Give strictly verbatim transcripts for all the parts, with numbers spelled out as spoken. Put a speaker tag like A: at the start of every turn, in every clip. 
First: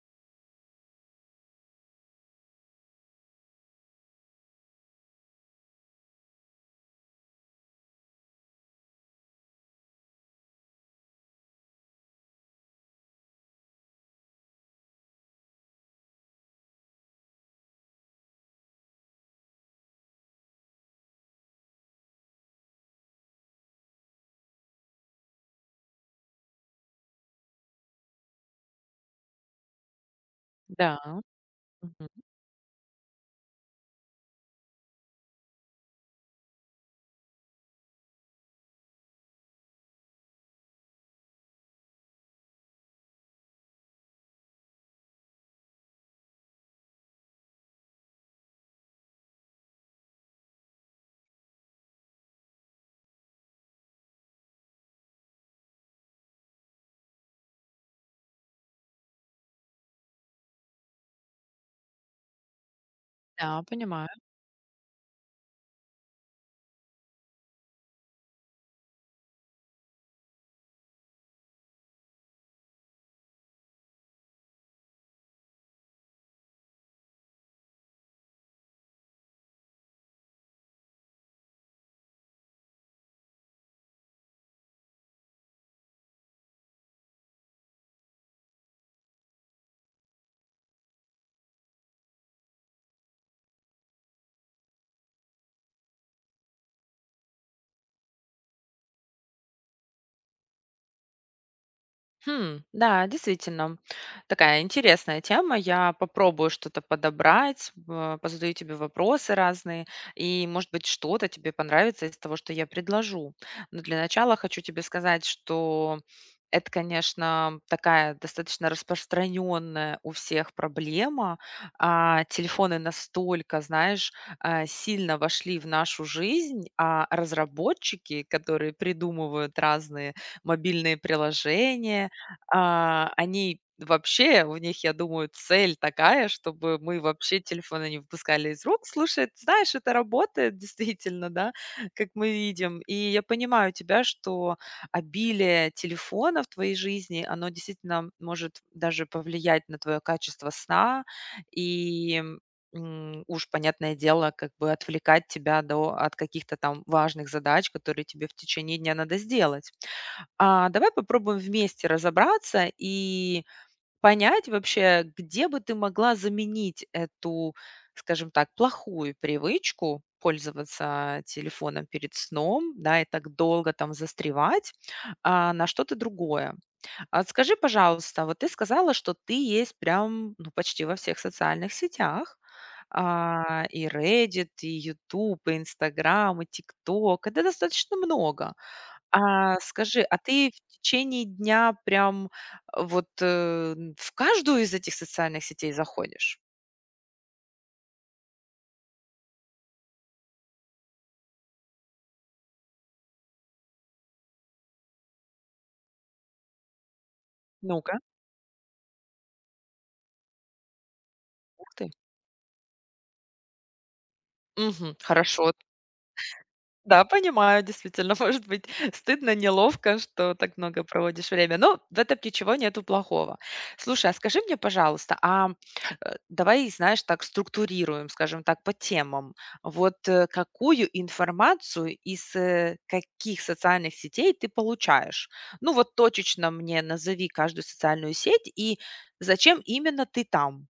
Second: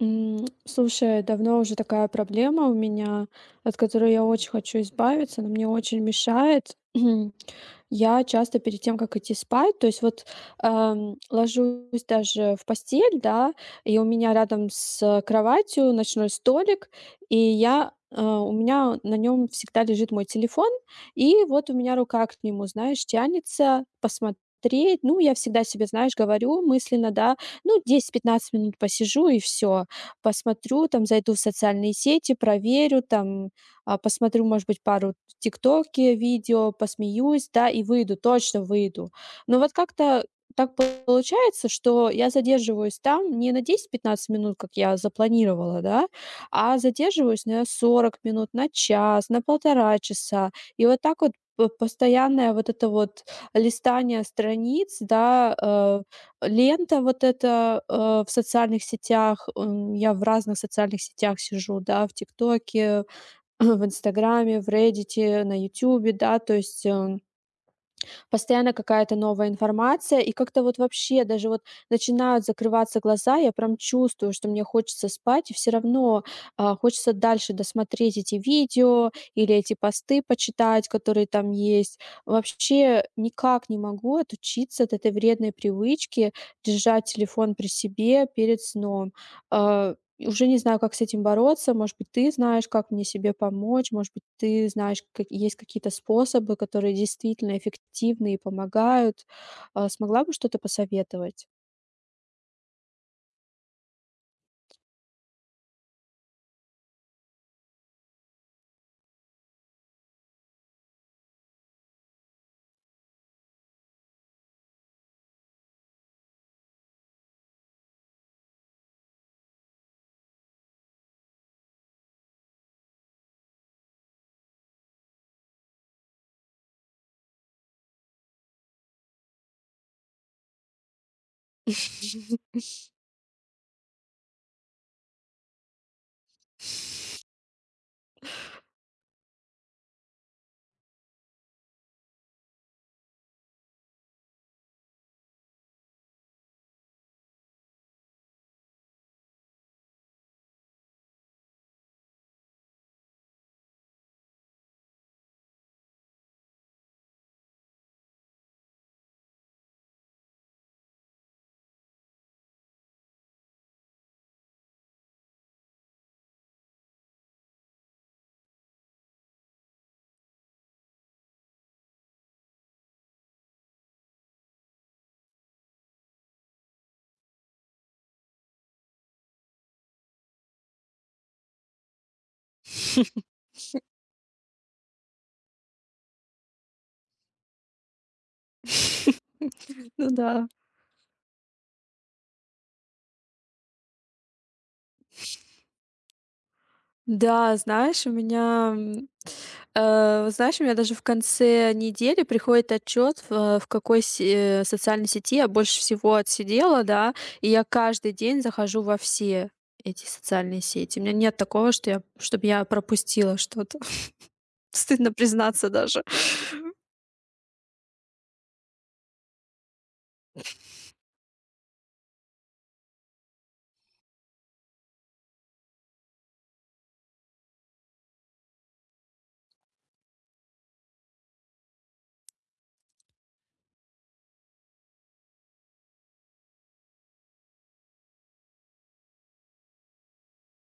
A: М, слушай, давно уже такая проблема у меня, от которой я очень хочу избавиться, она мне очень мешает. Я часто перед тем, как идти спать, то есть, вот, ам, ложусь даже в постель, да, и у меня рядом с кроватью ночной столик, и я, э, у меня на нем всегда лежит мой телефон, и вот у меня рука к нему, знаешь, тянется посмотреть. Ну, я всегда себе, знаешь, говорю мысленно, да: "Ну, десять-пятнадцать минут посижу и все посмотрю,
B: Да,
A: там зайду в социальные
B: мгм.
A: сети, проверю, там, а, посмотрю, может быть, пару в "Тиктоке" видео, посмеюсь, да, и выйду, точно выйду". Но вот как-то так получается, что я задерживаюсь там не на десять пятнадцать минут, как я запланировала, да, а задерживаюсь на сорок минут, на час, на полтора часа. И вот так вот п постоянное вот это вот листание страниц, да, э лента вот эта, э, в социальных сетях, м, я в разных социальных сетях сижу, да, в "Тиктоке",
B: Да,
A: в
B: понимаю.
A: "Инстаграме", в "Реддите", на "Ютубе", да, то есть, э постоянно какая-то новая информация, и как-то вот вообще даже вот начинают закрываться глаза, я прям чувствую, что мне хочется спать, и все равно а, хочется дальше досмотреть эти видео или эти посты почитать, которые там есть. Вообще никак не могу отучиться от этой вредной привычки держать телефон при себе перед сном. А, Уже не знаю, как с этим бороться. Может быть, ты знаешь, как мне себе помочь. Может быть, ты знаешь, как есть какие-то способы, которые действительно эффективны и помогают. А, Смогла бы что-то посоветовать?
B: Хм, да, действительно, такая интересная тема. Я попробую что-то подобрать, э, позадаю тебе вопросы разные, и, может быть, что-то тебе понравится из того, что я предложу. Но для начала хочу тебе сказать, что это, конечно, такая достаточно распространенная у всех проблема. А, телефоны настолько, знаешь, а, сильно вошли в нашу жизнь, а разработчики, которые придумывают разные мобильные приложения, а, они вообще, у них, я думаю, цель такая, чтобы мы вообще телефоны не выпускали из рук. Слушай, ты знаешь, это работает действительно, да, как мы видим. И я понимаю тебя, что обилие телефона в твоей жизни, оно действительно может даже повлиять на твое качество сна и м, уж, понятное дело, как бы отвлекать тебя до, от каких-то там важных задач, которые тебе в течение дня надо сделать. А, давай попробуем вместе разобраться и понять вообще, где бы ты могла заменить эту, скажем так, плохую привычку пользоваться телефоном перед сном, да, и так долго там застревать, а, на что-то другое. А скажи, пожалуйста, вот ты сказала, что ты есть прям, ну, почти во всех социальных сетях, а, и Reddit, и YouTube, и Instagram, и TikTok. Это достаточно много. А скажи,
A: Ну
B: а
A: да.
B: ты в течение дня прям э, вот, э, в каждую из этих социальных сетей заходишь?
A: Да, знаешь, у меня, м, э, вот знаешь, у меня даже в конце недели приходит отчет, в, э, в какой се- э, социальной сети я больше всего отсидела, да, и я
B: Ну-ка.
A: каждый день захожу во все эти социальные сети. У меня нет
B: Ух
A: такого,
B: ты.
A: что я, чтобы я пропустила что-то.
B: Мгм.
A: Стыдно
B: Хорошо.
A: признаться даже.
B: Да, понимаю, действительно, может быть стыдно, неловко, что так много проводишь время, но в этом ничего нету плохого. Слушай, а скажи мне, пожалуйста, а, э, давай, знаешь, так структурируем, скажем так, по темам. Вот, э, какую информацию из, э, каких социальных сетей ты получаешь? Ну, вот точечно мне назови каждую социальную сеть и зачем именно ты там.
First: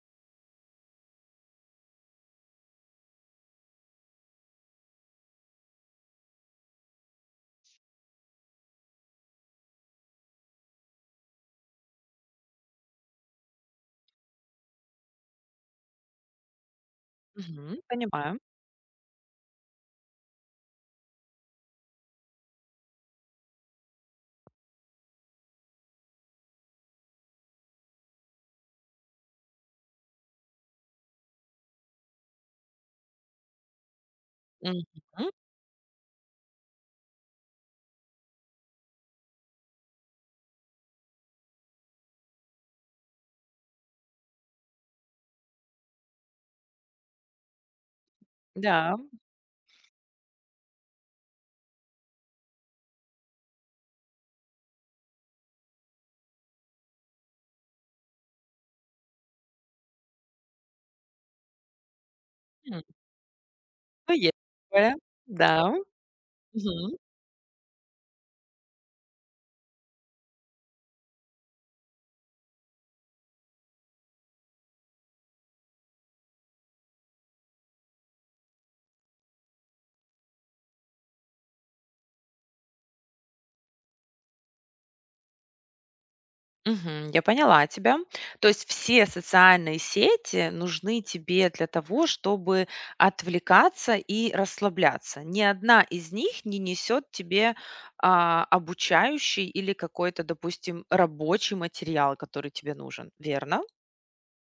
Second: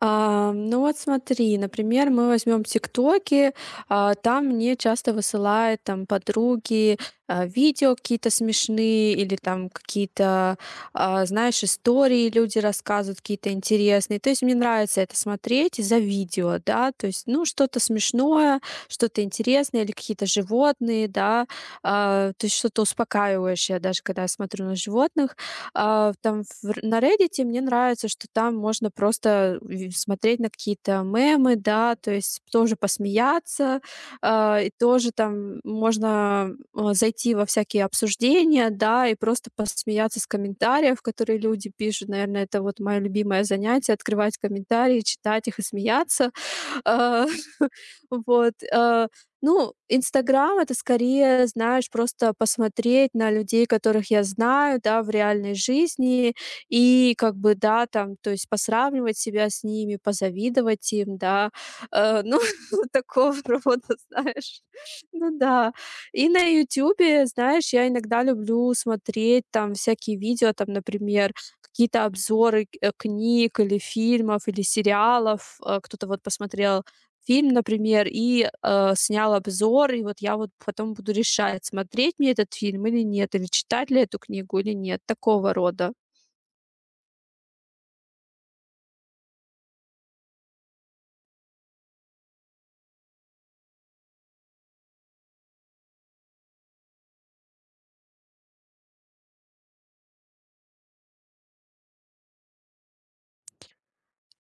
A: А, ну вот, смотри, например, мы возьмем ТикТоки, а, там мне часто высылают там подруги а, видео какие-то смешные или там какие-то, а, знаешь, истории люди рассказывают какие-то интересные. То есть мне нравится это смотреть из-за видео, да, то есть, ну,
B: Мгм.
A: что-то
B: Понимаю.
A: смешное, что-то интересное или какие-то животные, да, а, то есть что-то успокаивающее, даже когда я смотрю на животных. А, там, в на "Реддите" мне нравится, что там можно просто ви смотреть на какие-то мемы, да, то есть тоже посмеяться, а, и тоже
B: Мгм.
A: там можно, а, зайти во всякие обсуждения, да, и просто посмеяться с комментариев, которые люди пишут. Наверное, это вот мое любимое занятие — открывать комментарии, читать их и смеяться. А, вот,
B: Да.
A: а ну, "Инстаграм" — это скорее, знаешь, просто посмотреть на людей, которых я знаю, да, в реальной жизни. И как бы, да, там, то есть посравнивать себя с ними, позавидовать им, да. Э, ну,
B: М.
A: такого рода,
B: Ну, есть
A: знаешь.
B: такое.
A: Ну да.
B: Да.
A: И на
B: Мгм.
A: "Ютубе", знаешь, я иногда люблю смотреть там всякие видео, там, например, какие-то обзоры, э, книг или фильмов, или сериалов. Э, кто-то вот посмотрел фильм, например, и, э, снял обзор, и вот я вот потом буду решать, смотреть мне этот фильм или нет, или читать ли эту книгу или нет, такого рода.
B: Мгм. Я поняла тебя. То есть все социальные сети нужны тебе для того, чтобы отвлекаться и расслабляться. Ни одна из них не несет тебе а, обучающий или какой-то, допустим, рабочий материал, который тебе нужен. Верно?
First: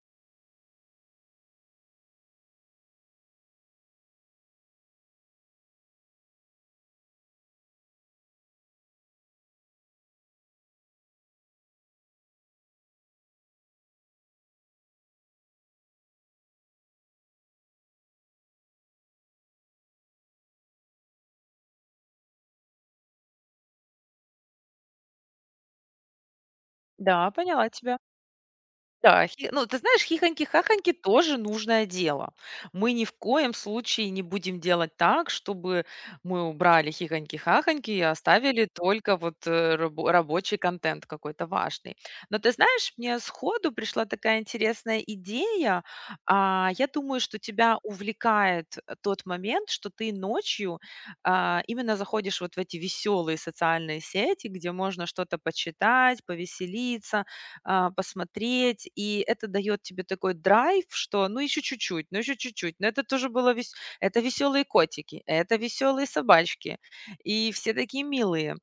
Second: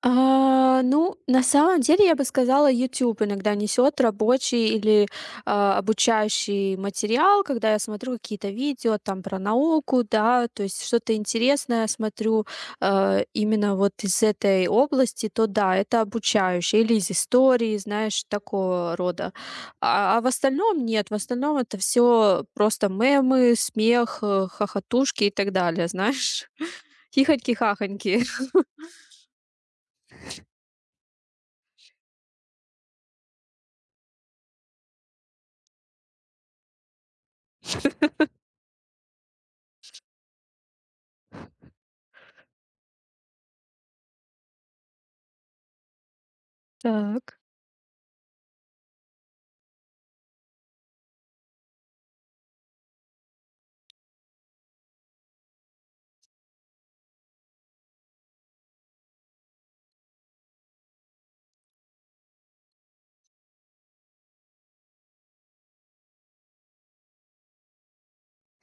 A: А, ну, на самом деле, я бы сказала, YouTube иногда несет рабочий или, а, обучающий материал, когда я смотрю какие-то видео там про науку, да, то есть что-то интересное смотрю, э, именно вот из этой области, то да, это обучающее или из истории, знаешь, такого рода. А, а в остальном нет, в остальном это все просто мемы, смех, э, хохотушки и так далее, знаешь,
B: Да, поняла тебя.
A: хихоньки-хахоньки.
B: Да, хи ну, ты знаешь, хихоньки-хахоньки тоже нужное дело. Мы ни в коем случае не будем делать так, чтобы мы убрали хихоньки-хахоньки и оставили только вот, э, рабо рабочий контент какой-то важный. Но ты знаешь, мне сходу пришла такая интересная идея. А, я думаю, что
A: Так.
B: тебя увлекает, э, тот момент, что ты ночью, а, именно заходишь вот в эти веселые социальные сети, где можно что-то почитать, повеселиться, а, посмотреть. И это дает тебе такой драйв, что ну еще чуть-чуть, ну еще чуть-чуть. Но это тоже было вес... это веселые котики, это веселые собачки. И все такие милые.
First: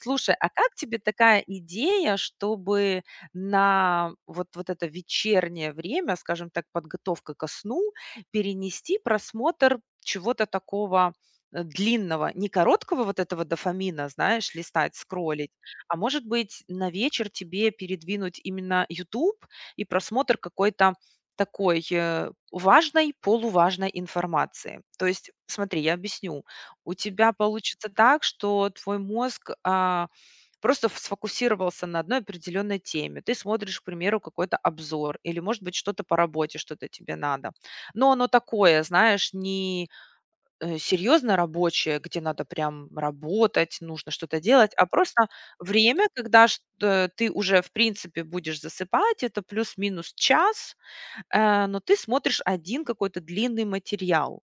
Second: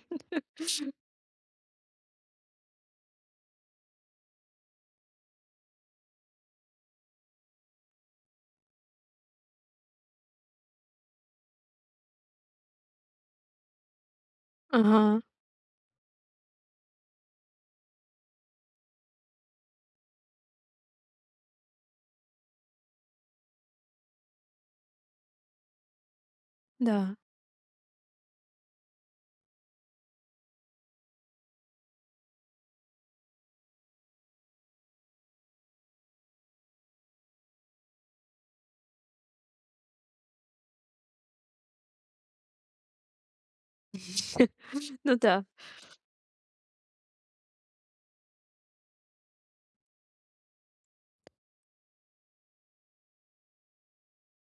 B: Слушай, а как тебе такая идея, чтобы на вот, вот это вечернее время, скажем так, подготовка ко сну, перенести просмотр чего-то такого э, длинного, не короткого вот этого дофамина, знаешь, листать,
A: Ага.
B: скроллить, а может быть, на вечер тебе передвинуть именно YouTube и просмотр какой-то такой, э, важной, полуважной информации. То есть, смотри, я объясню. У
A: Да.
B: тебя получится так, что твой мозг, а, просто ф сфокусировался на одной определенной теме. Ты смотришь, к примеру, какой-то обзор или, может быть, что-то по работе, что-то тебе надо. Но оно такое, знаешь, не э, серьезно рабочее, где надо прям работать, нужно что-то делать, а
A: Ну
B: просто
A: да,
B: время, когда ш- э, ты уже, в принципе, будешь засыпать, это плюс-минус час, э, но ты смотришь один какой-то длинный материал.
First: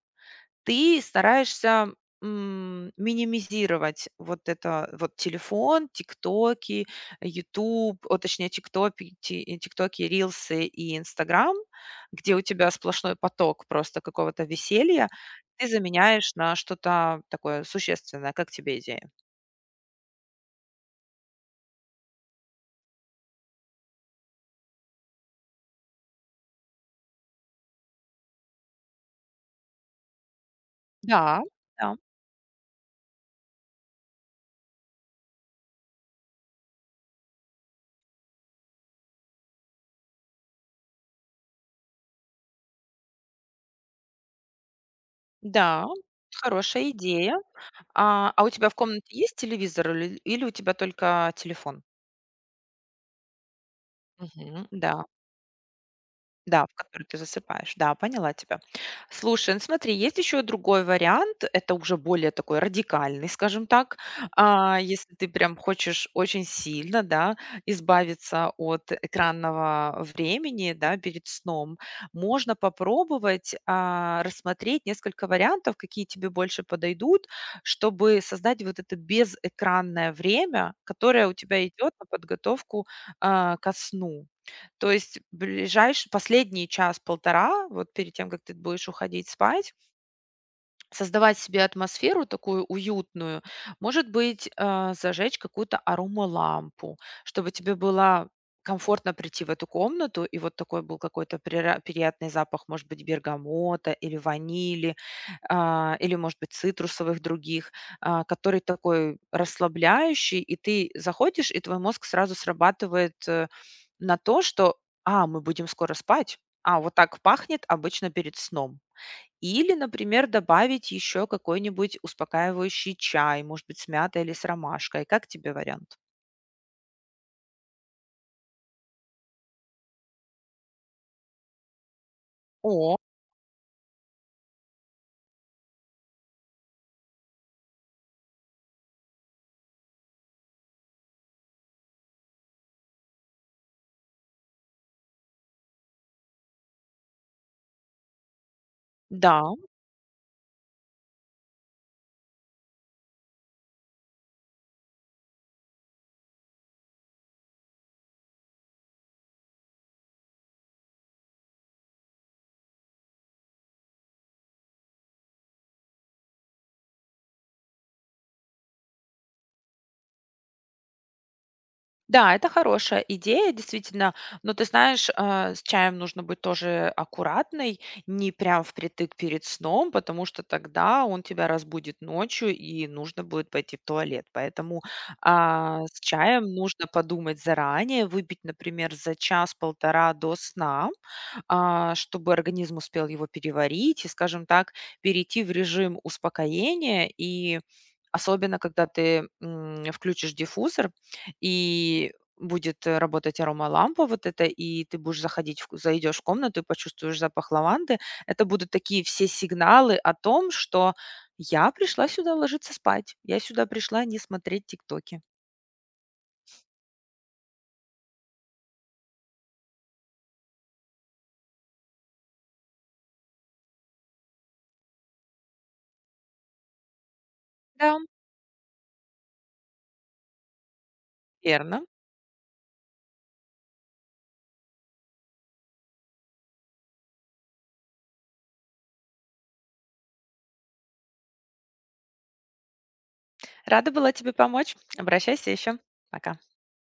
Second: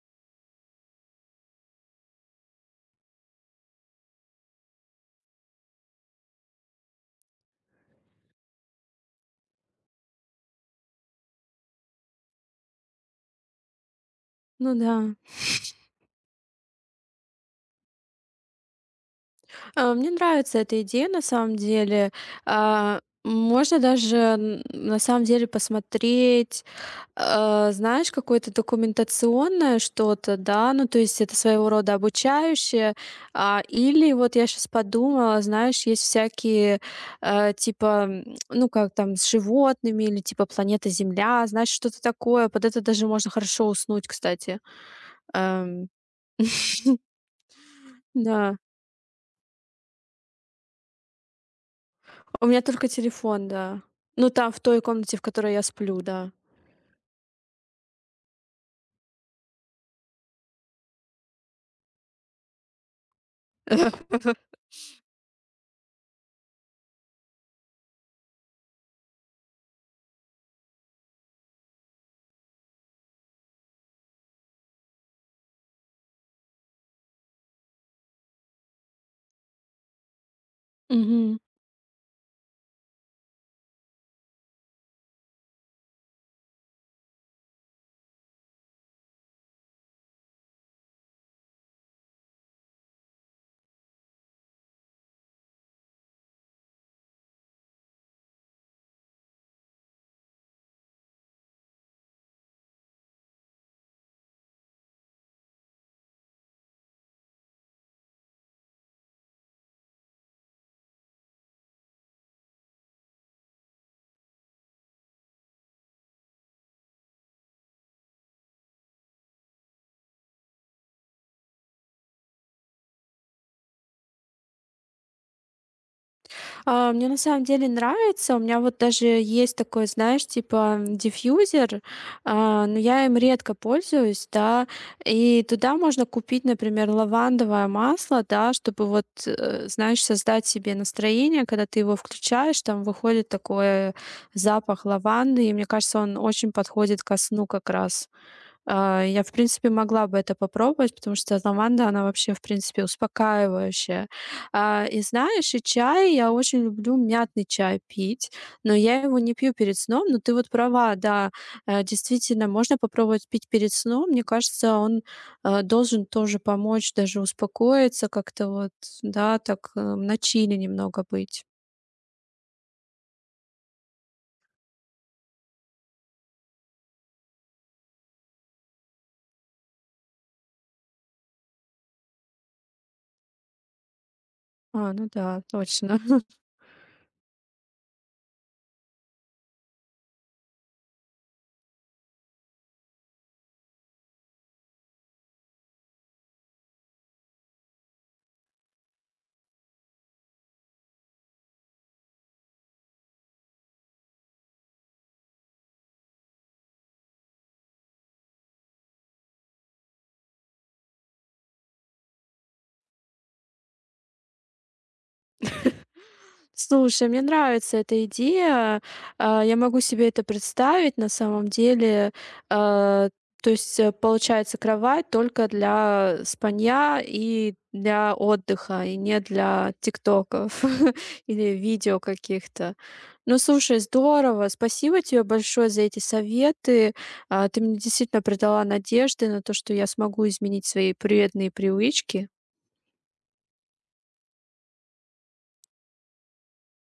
B: Ты стараешься, м, минимизировать вот это вот телефон, "Тиктоки", "Ютуб", о, точнее, "Тиктопи", ти "Тиктоки", "Рилсы" и "Инстаграм", где у тебя сплошной поток просто какого-то
A: ну
B: веселья,
A: да.
B: ты заменяешь на что-то такое существенное. Как тебе идея?
A: А, мне нравится эта идея на самом деле. А, можно даже н на самом деле посмотреть, э, знаешь, какое-то документационное что-то, да, ну, то есть это
B: Да.
A: своего рода
B: Да,
A: обучающее. А, или вот я сейчас подумала, знаешь, есть всякие, э, типа, м, ну, как там, с животными или типа "Планета Земля", знаешь, что-то такое. Под это даже можно хорошо уснуть, кстати.
B: да,
A: Эм,
B: хорошая идея. А, а у
A: да.
B: тебя в комнате есть телевизор, или или у тебя только телефон?
A: У меня только телефон, да. Ну, там, в
B: Мгм,
A: той
B: да.
A: комнате, в которой я сплю, да.
B: Да, в который ты засыпаешь. Да, поняла тебя. Слушай, ну смотри, есть еще другой вариант. Это уже более такой радикальный, скажем так. А, если ты прям хочешь очень сильно, да, избавиться от экранного времени, да, перед сном, можно попробовать а, рассмотреть несколько вариантов, какие тебе больше подойдут, чтобы создать вот это безэкранное время, которое у
A: Мгм.
B: тебя идет на подготовку а, ко сну. То есть ближайший последний час-полтора, вот перед тем, как ты будешь уходить спать, создавать себе атмосферу такую уютную. Может быть, а, зажечь какую-то аромалампу, чтобы тебе было комфортно прийти в эту комнату, и вот такой был какой-то прира- приятный запах, может быть, бергамота или ванили, а, или, может быть, цитрусовых других, а, который такой расслабляющий, и ты заходишь, и твой мозг сразу срабатывает э, на то, что, а, мы будем скоро спать, а, вот так пахнет обычно перед сном. Или, например, добавить еще какой-нибудь успокаивающий чай, может быть, с мятой или с ромашкой. Как тебе вариант?
A: А, мне на самом деле нравится. У меня вот даже есть такой, знаешь, типа, м, диффьюзер, а, но
B: О,
A: я им редко пользуюсь, да. И туда можно купить, например, лавандовое масло, да, чтобы вот, э, знаешь, создать себе настроение. Когда ты его включаешь, там выходит такой запах лаванды, и мне кажется, он очень подходит ко сну как раз. А, я, в
B: да,
A: принципе, могла бы это попробовать, потому что лаванда, она вообще, в принципе, успокаивающая. А, и знаешь, и чай, я очень люблю мятный чай пить, но я его не пью перед сном. Но ты вот права, да, э, действительно, можно попробовать пить перед сном. Мне кажется, он, э, должен тоже помочь даже успокоиться как-то вот, да, так, э, в начале немного быть.
B: да, это хорошая идея, действительно. Но ты знаешь, а, с чаем нужно быть тоже аккуратной, не прям впритык перед сном, потому что тогда он тебя разбудит ночью и нужно будет пойти в туалет. Поэтому
A: А, ну да,
B: а, с
A: точно.
B: чаем нужно подумать заранее, выпить, например, за час-полтора до сна, а, чтобы организм успел его переварить и, скажем так, перейти в режим успокоения и особенно когда ты м, включишь диффузор, и будет, э, работать аромалампа вот это, и ты будешь заходить в ку- зайдешь в комнату и почувствуешь запах лаванды. Это будут такие все сигналы о том, что я пришла сюда ложиться спать, я сюда пришла не смотреть "Тиктоки".
A: Слушай, мне нравится эта идея. А, я могу себе это представить на самом деле. А, То есть, э, получается, кровать только для спанья и
B: Да,
A: для отдыха, и не для тиктоков или
B: верно.
A: видео каких-то. Ну, слушай, здорово. Спасибо тебе большое за эти советы. А, ты мне действительно придала надежды на то, что я смогу изменить свои вредные привычки.
B: Рада была тебе помочь. Обращайся еще. Пока.